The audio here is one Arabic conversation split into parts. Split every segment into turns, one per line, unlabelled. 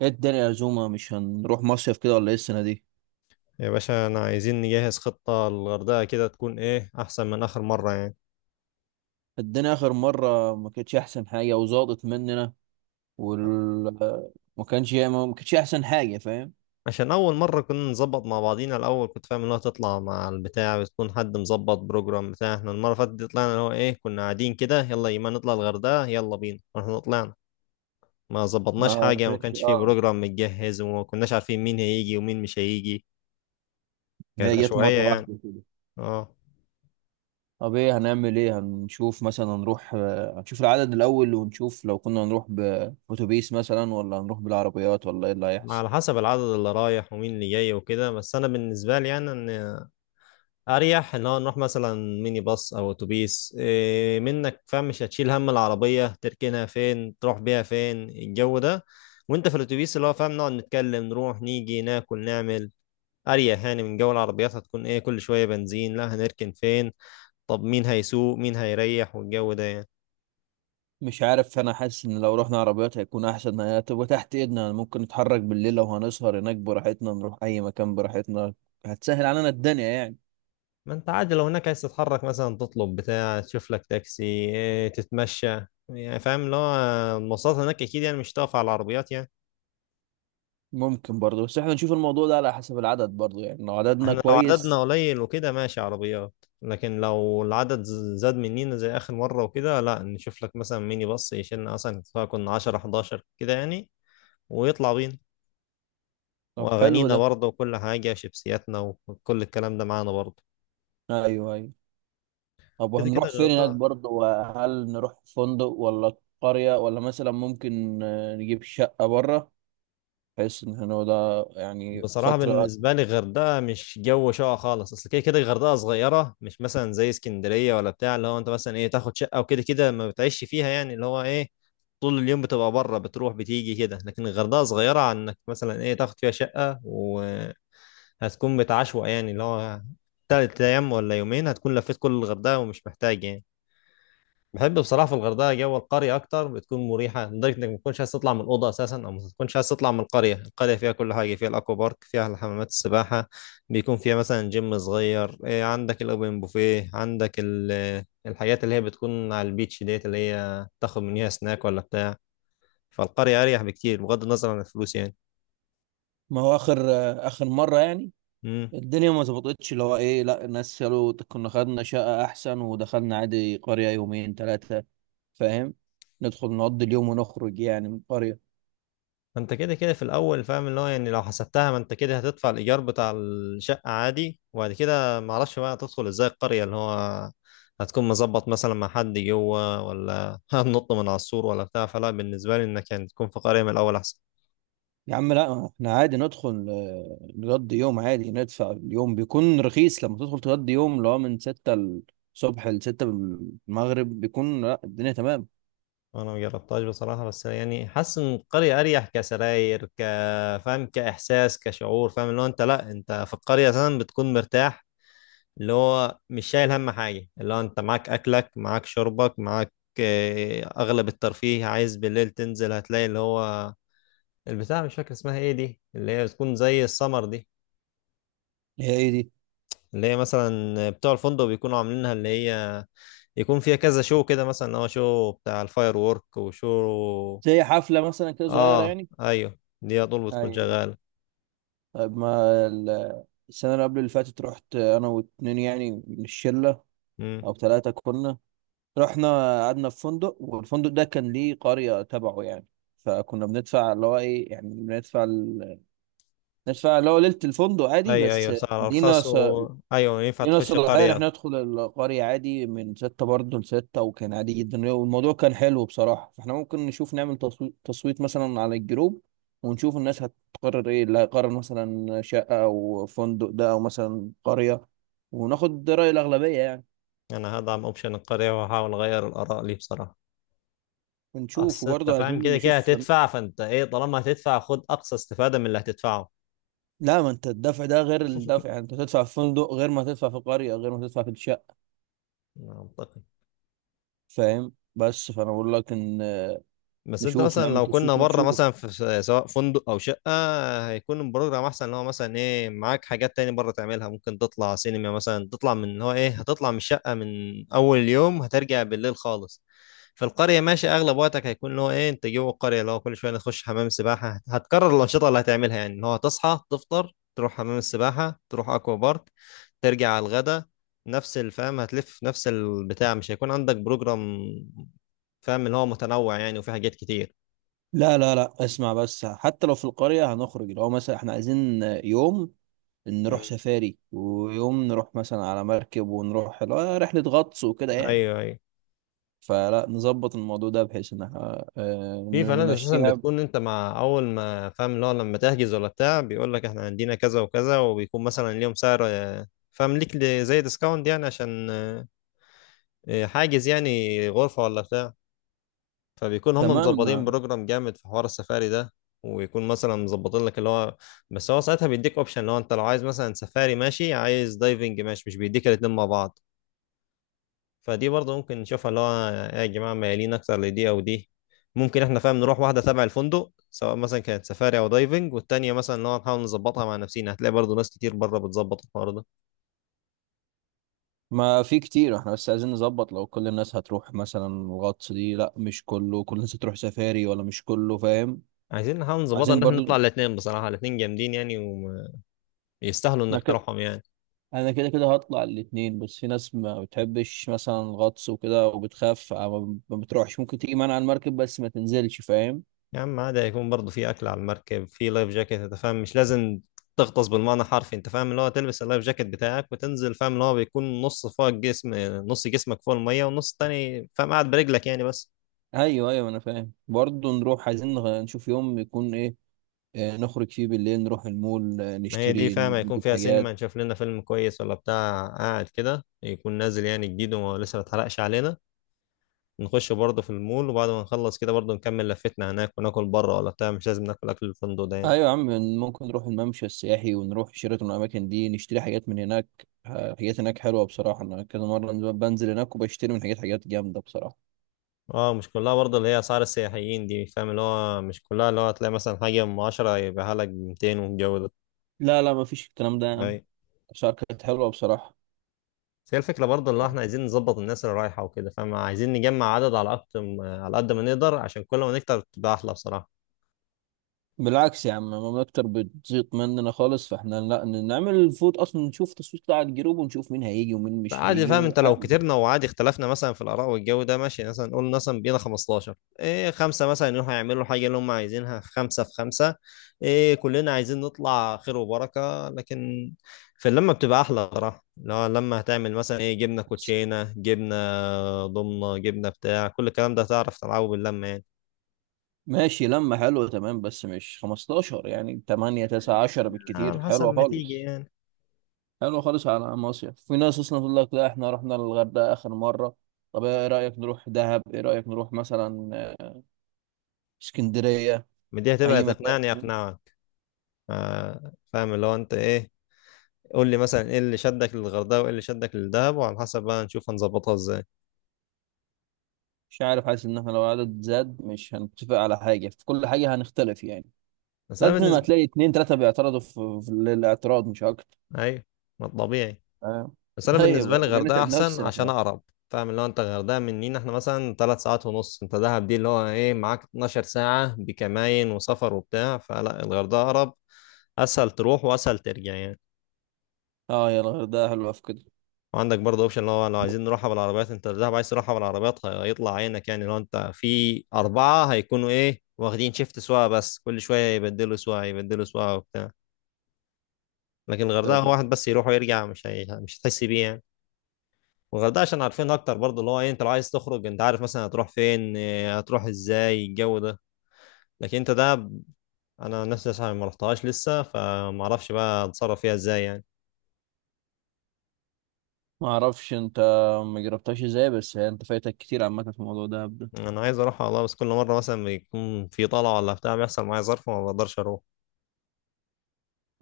ايه الدنيا يا زوما؟ مش هنروح مصيف كده ولا ايه السنة دي؟
يا باشا انا عايزين نجهز خطة للغردقة، كده تكون ايه احسن من اخر مرة يعني.
الدنيا آخر مرة ما كانتش أحسن حاجة وزادت مننا. وال ما كانتش أحسن حاجة، فاهم؟
عشان اول مرة كنا نظبط مع بعضينا الاول، كنت فاهم انها تطلع مع البتاع، بتكون حد مظبط بروجرام بتاع. احنا المرة اللي فاتت دي طلعنا اللي هو ايه، كنا قاعدين كده يلا يما نطلع الغردقة يلا بينا، واحنا طلعنا ما ظبطناش
ما
حاجة، ما
كانتش
كانش فيه بروجرام متجهز، وما كناش عارفين مين هيجي ومين مش هيجي. كانت
هي جت
عشوائية
مرة
يعني.
واحدة كده.
اه،
طب ايه هنعمل؟ ايه هنشوف؟ مثلا هنروح، هنشوف العدد الأول ونشوف لو كنا هنروح بأتوبيس مثلا ولا هنروح بالعربيات ولا ايه اللي هيحصل.
على حسب العدد اللي رايح ومين اللي جاي وكده. بس انا بالنسبة لي يعني ان اريح ان هو نروح مثلا ميني باص او اتوبيس إيه، منك فاهم، مش هتشيل هم العربيه تركنها فين، تروح بيها فين، الجو ده. وانت في الاتوبيس اللي هو فاهم نقعد نتكلم، نروح نيجي، ناكل نعمل، اريح يعني من جو العربيات. هتكون ايه كل شويه بنزين، لا، هنركن فين، طب مين هيسوق، مين هيريح، والجو ده يعني.
مش عارف، انا حاسس ان لو رحنا عربيات هيكون احسن، هي هتبقى تحت ايدنا، ممكن نتحرك بالليل لو هنسهر هناك براحتنا، نروح اي مكان براحتنا. هتسهل علينا الدنيا يعني.
ما انت عادي لو هناك عايز تتحرك مثلا تطلب بتاع تشوف لك تاكسي إيه، تتمشى يعني، فاهم اللي هو المواصلات هناك اكيد يعني، مش هتقف على العربيات يعني.
ممكن برضه، بس احنا نشوف الموضوع ده على حسب العدد برضه يعني، لو عددنا
احنا لو عددنا
كويس.
قليل وكده ماشي عربيات، لكن لو العدد زاد مننا زي آخر مرة وكده، لا، نشوف لك مثلا ميني باص يشيلنا، مثلا سواء كنا 10 11 كده يعني، ويطلع بينا،
طب حلو
وأغانينا
ده.
برضه وكل حاجة، شيبسياتنا وكل الكلام ده معانا برضه.
ايوه ايوه. طب
كده كده
وهنروح فين هناك
الغردقة.
برضه؟ وهل نروح فندق ولا قرية، ولا مثلا ممكن نجيب شقة بره، بحيث ان احنا ده يعني
بصراحة
فترة.
بالنسبة لي الغردقة مش جو شقة خالص، أصل كده كده الغردقة صغيرة، مش مثلا زي اسكندرية ولا بتاع، اللي هو أنت مثلا إيه تاخد شقة وكده كده ما بتعيش فيها يعني، اللي هو إيه طول اليوم بتبقى بره، بتروح بتيجي كده. لكن الغردقة صغيرة عن إنك مثلا إيه تاخد فيها شقة، وهتكون بتعشوق يعني اللي هو تلات أيام ولا يومين هتكون لفيت كل الغردقة، ومش محتاج يعني. بحب بصراحه في الغردقه جو القريه اكتر، بتكون مريحه لدرجه انك ما تكونش عايز تطلع من الاوضه اساسا، او ما تكونش عايز تطلع من القريه. القريه فيها كل حاجه، فيها الاكوا بارك، فيها الحمامات السباحه، بيكون فيها مثلا جيم صغير إيه، عندك الاوبن بوفيه، عندك الحاجات اللي هي بتكون على البيتش ديت، اللي هي تاخد منيها سناك ولا بتاع. فالقريه اريح بكتير بغض النظر عن الفلوس
ما هو اخر اخر مرة يعني
يعني.
الدنيا ما ظبطتش، اللي هو ايه، لا الناس قالوا كنا خدنا شقة احسن ودخلنا عادي قرية يومين ثلاثة، فاهم، ندخل نقضي اليوم ونخرج يعني من القرية.
ما انت كده كده في الاول فاهم اللي هو يعني، لو حسبتها ما انت كده هتدفع الايجار بتاع الشقه عادي، وبعد كده ما اعرفش بقى هتدخل ازاي القريه، اللي هو هتكون مظبط مثلا مع حد جوه، ولا هنط من على السور ولا بتاع. فلا بالنسبه لي انك يعني تكون في قريه من الاول احسن.
يا عم، لا احنا عادي ندخل نقضي يوم عادي، ندفع اليوم بيكون رخيص، لما تدخل تقضي يوم اللي هو من ستة الصبح لستة المغرب بيكون، لا، الدنيا تمام.
انا ما جربتهاش بصراحه، بس يعني حاسس ان القريه اريح، كسراير، ك فاهم، كاحساس، كشعور، فاهم اللي هو انت لا، انت في القريه مثلا بتكون مرتاح، اللي هو مش شايل هم حاجة، اللي هو انت معاك اكلك، معاك شربك، معاك. اغلب الترفيه عايز بالليل تنزل، هتلاقي اللي هو البتاع مش فاكر اسمها ايه دي، اللي هي بتكون زي السمر دي،
هي ايه دي؟
اللي هي مثلا بتوع الفندق بيكونوا عاملينها، اللي هي يكون فيها كذا شو كده، مثلا اللي هو شو بتاع الفاير وورك، وشو.
زي حفلة مثلا كده صغيرة
اه،
يعني؟
ايوه دي على طول بتكون
ايوه.
شغالة.
طيب، ما ال- السنة اللي قبل اللي فاتت رحت انا واتنين يعني من الشلة،
امم
او ثلاثة كنا، رحنا، قعدنا في فندق والفندق ده كان ليه قرية تبعه يعني، فكنا بندفع اللي هو ايه يعني، بندفع ندفع اللي هو ليلة الفندق عادي
ايوه
بس،
ايوه، سعر
لينا
ارخص
س...
و... ايوه ينفع
لينا
تخش
صلاحية ان
قرية.
احنا ندخل القرية عادي من ستة برضه لستة، وكان عادي جدا والموضوع كان حلو بصراحة. فاحنا ممكن نشوف نعمل تصويت مثلا على الجروب، ونشوف الناس هتقرر ايه، اللي هيقرر مثلا شقة او فندق ده او مثلا قرية، وناخد رأي الأغلبية يعني.
انا هدعم اوبشن القرية، وهحاول اغير الاراء لي بصراحة.
ونشوف،
اصل انت
وبرضه
فاهم
عايزين
كده كده
نشوف.
هتدفع، فانت ايه طالما هتدفع خد اقصى استفاده من اللي هتدفعه.
لا ما انت الدفع ده غير الدفع يعني، انت تدفع في فندق غير ما تدفع في قرية غير ما تدفع في الشقة،
منطقي.
فاهم؟ بس فانا بقول لك ان
بس انت
نشوف
مثلا
نعمل
لو كنا
تصويت
بره مثلا
ونشوف.
في سواء فندق او شقه، هيكون البروجرام احسن، اللي هو مثلا ايه معاك حاجات تاني بره تعملها، ممكن تطلع سينما مثلا، تطلع من اللي هو ايه، هتطلع من الشقه من اول يوم، هترجع بالليل خالص. في القرية ماشي، أغلب وقتك هيكون اللي هو إيه أنت جوه القرية، اللي هو كل شوية نخش حمام سباحة. هتكرر الأنشطة اللي هتعملها يعني، إن هو تصحى تفطر، تروح حمام السباحة، تروح أكوا بارك، ترجع على الغدا، نفس الفهم هتلف نفس البتاع، مش هيكون عندك بروجرام فاهم اللي هو متنوع يعني، وفي حاجات كتير.
لا لا لا، اسمع بس، حتى لو في القرية هنخرج، لو مثلا احنا عايزين يوم نروح
مم.
سفاري ويوم نروح مثلا على مركب ونروح، لا، رحلة غطس وكده يعني.
أيوه أيوه.
فلا نظبط الموضوع ده بحيث ان احنا
في فنادق أساسا
نمشيها.
بتكون أنت مع أول ما فاهم اللي هو لما تحجز ولا بتاع، بيقول لك إحنا عندنا كذا وكذا، وبيكون مثلا ليهم سعر آه، فاهم ليك زي ديسكاونت يعني، عشان إيه، حاجز يعني غرفة ولا بتاع. فبيكون هم مظبطين
تمام.
بروجرام جامد في حوار السفاري ده، ويكون مثلا مظبطين لك اللي هو، بس هو ساعتها بيديك اوبشن اللي هو انت لو عايز مثلا سفاري ماشي، عايز دايفنج ماشي، مش بيديك الاتنين مع بعض. فدي برضه ممكن نشوفها اللي هو، يا جماعة ميالين اكتر لدي او دي. ممكن احنا فاهم نروح واحدة تبع الفندق سواء مثلا كانت سفاري او دايفنج، والتانية مثلا اللي هو نحاول نظبطها مع نفسينا، هتلاقي برضه ناس كتير بره بتظبط الحوار ده.
ما في كتير، احنا بس عايزين نظبط لو كل الناس هتروح مثلا الغطس دي، لا مش كله، كل الناس هتروح سفاري ولا مش كله، فاهم؟
عايزين نحاول نظبطها
عايزين
ان احنا نطلع
برضو.
الاتنين، بصراحة الاتنين جامدين يعني، ويستاهلوا
ما
انك
كده.
تروحهم يعني.
انا كده كده هطلع الاتنين، بس في ناس ما بتحبش مثلا الغطس وكده وبتخاف، ما بتروحش، ممكن تيجي معانا على المركب بس ما تنزلش، فاهم؟
يا عم عادي يكون برضه في اكل على المركب، في لايف جاكيت، انت فاهم مش لازم تغطس بالمعنى حرفي، انت فاهم اللي هو تلبس اللايف جاكيت بتاعك وتنزل، فاهم اللي هو بيكون نص فوق الجسم، نص جسمك فوق الميه والنص التاني فاهم قاعد برجلك يعني بس.
ايوه ايوه انا فاهم. برضو نروح، عايزين نشوف يوم يكون ايه، نخرج فيه بالليل نروح المول،
ما هي دي
نشتري
فاهم هيكون
نجيب
فيها سينما،
حاجات.
نشوف لنا فيلم كويس ولا بتاع قاعد كده، يكون نازل يعني جديد ولسه ما اتحرقش علينا، نخش برضه في المول، وبعد ما نخلص كده برضه نكمل لفتنا هناك، وناكل بره ولا بتاع، مش لازم ناكل اكل الفندق ده يعني.
ايوه يا عم. ممكن نروح الممشى السياحي ونروح شيراتون والاماكن دي، نشتري حاجات من هناك. حاجات هناك حلوه بصراحه، انا كذا مره بنزل هناك وبشتري من حاجات، حاجات جامده بصراحه.
اه مش كلها برضه اللي هي اسعار السياحيين دي، فاهم اللي هو مش كلها، اللي هو هتلاقي مثلا حاجه ام 10 يبقى لك ب 200 والجو ده.
لا لا، ما فيش الكلام ده يا عم،
اي،
الأسعار كانت حلوه بصراحه.
بس هي الفكره برضه اللي هو احنا عايزين نظبط الناس اللي رايحه وكده، فاهم عايزين نجمع عدد على اكتر على قد ما نقدر، عشان كل ما نكتر تبقى احلى بصراحه.
بالعكس يا عم، ما اكتر بتزيط مننا خالص، فاحنا لا نعمل فوت اصلا، نشوف تصويت بتاع الجروب ونشوف مين هيجي ومين مش
عادي
هيجي،
فاهم، انت لو
وعادي.
كترنا وعادي اختلفنا مثلا في الاراء والجو ده ماشي، مثلا نقول مثلا بينا 15، ايه، خمسه مثلا يروحوا يعملوا الحاجه اللي هم عايزينها، في خمسه في خمسه، ايه كلنا عايزين نطلع خير وبركه، لكن في اللمه بتبقى احلى صراحه، لو لما هتعمل مثلا ايه جبنه كوتشينه، جبنه ضمنه، جبنه بتاع، كل الكلام ده هتعرف تلعبه باللمه يعني.
ماشي، لما حلوه تمام، بس مش 15 يعني، 8 9 10 بالكتير
على حسب
حلوه
ما تيجي
خالص.
يعني.
حلو خالص. على مصيف، في ناس اصلا تقول لك لا احنا رحنا الغردقه اخر مره. طب ايه رايك نروح دهب؟ ايه رايك نروح مثلا اسكندريه؟
ما دي هتبقى
اي مكان.
تقنعني اقنعك، ف- فاهم اللي هو انت ايه، قول لي مثلا ايه اللي شدك للغردقه وايه اللي شدك للدهب، وعلى حسب بقى نشوف هنظبطها ازاي.
مش عارف، حاسس ان احنا لو عدد زاد مش هنتفق على حاجه، في كل حاجه هنختلف يعني،
بس انا
لازم
بالنسبه،
هتلاقي اتنين تلاته بيعترضوا في الاعتراض مش اكتر،
ايوه، ما طبيعي.
فاهم؟
بس انا
طيب،
بالنسبه لي
ابو
الغردقه
نتعب
احسن
نفسنا
عشان
احنا.
اقرب، فاهم اللي هو انت الغردقه مننا احنا مثلا ثلاث ساعات ونص، انت دهب دي اللي هو ايه معاك 12 ساعه بكماين وسفر وبتاع، فلا الغردقه اقرب، اسهل تروح واسهل ترجع يعني.
اه، يا الغردقه حلوه في كده.
وعندك برضه اوبشن اللي هو لو عايزين نروحها بالعربيات، انت دهب عايز تروحها بالعربيات هيطلع عينك يعني، لو انت في اربعه هيكونوا ايه واخدين شيفت سواقه، بس كل شويه يبدلوا سواقه يبدلوا سواقه وبتاع. لكن الغردقه
طيب،
هو واحد بس يروح ويرجع، مش هي... مش هتحس بيه يعني. والغردقه عشان عارفين اكتر برضه، اللي هو ايه انت لو عايز تخرج انت عارف مثلا هتروح فين إيه، هتروح ازاي، الجو ده. لكن انت ده انا نفسي عشان ما رحتهاش لسه، فما اعرفش بقى اتصرف فيها ازاي يعني.
ما اعرفش انت ما جربتهاش ازاي، بس انت فايتك كتير عامه في موضوع دهب ده.
انا عايز اروح والله، بس كل مره مثلا بيكون في طلعه ولا بتاع بيحصل معايا ظرف وما بقدرش اروح.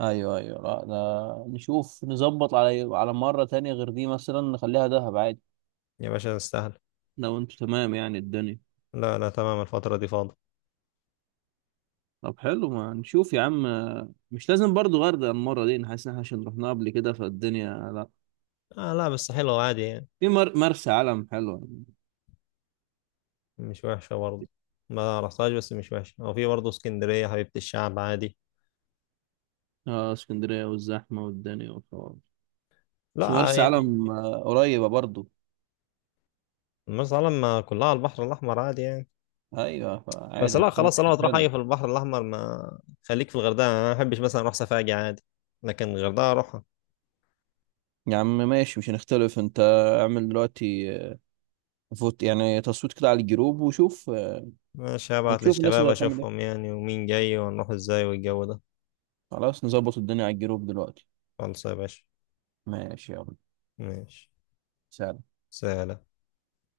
ايوه ايوه، لا ده نشوف نظبط على مرة تانية غير دي، مثلا نخليها دهب عادي،
يا باشا استاهل.
لو انتوا تمام يعني الدنيا.
لا لا تمام الفتره دي فاضي.
طب حلو، ما نشوف يا عم. مش لازم برضو غردقة المرة دي، أنا حاسس ان احنا عشان رحناها قبل كده فالدنيا لا.
آه لا بس حلوه عادي يعني.
مرسى علم حلوة يعني.
مش وحشه برضه، ما رحتهاش بس مش وحشه، وفي برضه اسكندريه حبيبه الشعب عادي.
اه اسكندرية والزحمة والدنيا والحوار. بس
لا
مرسى
يعني.
علم قريبة برضو.
مرسى علم ما كلها على البحر الاحمر عادي يعني.
ايوه،
بس
فعادي
لا
هتكون
خلاص، طالما
اوبشن
تروح حاجه
حلو.
في البحر الاحمر ما خليك في الغردقه، انا ما بحبش مثلا اروح سفاجة عادي، لكن الغردقه اروحها.
يا عم ماشي، مش هنختلف انت. اعمل دلوقتي فوت يعني، تصويت كده على الجروب وشوف
ماشي، هبعت
ونشوف الناس
للشباب
اللي هتعمل.
اشوفهم يعني، ومين جاي ونروح ازاي والجو ده.
خلاص، نظبط الدنيا على الجروب دلوقتي.
خلاص يا باشا.
ماشي، يلا.
ماشي.
سلام.
سلام.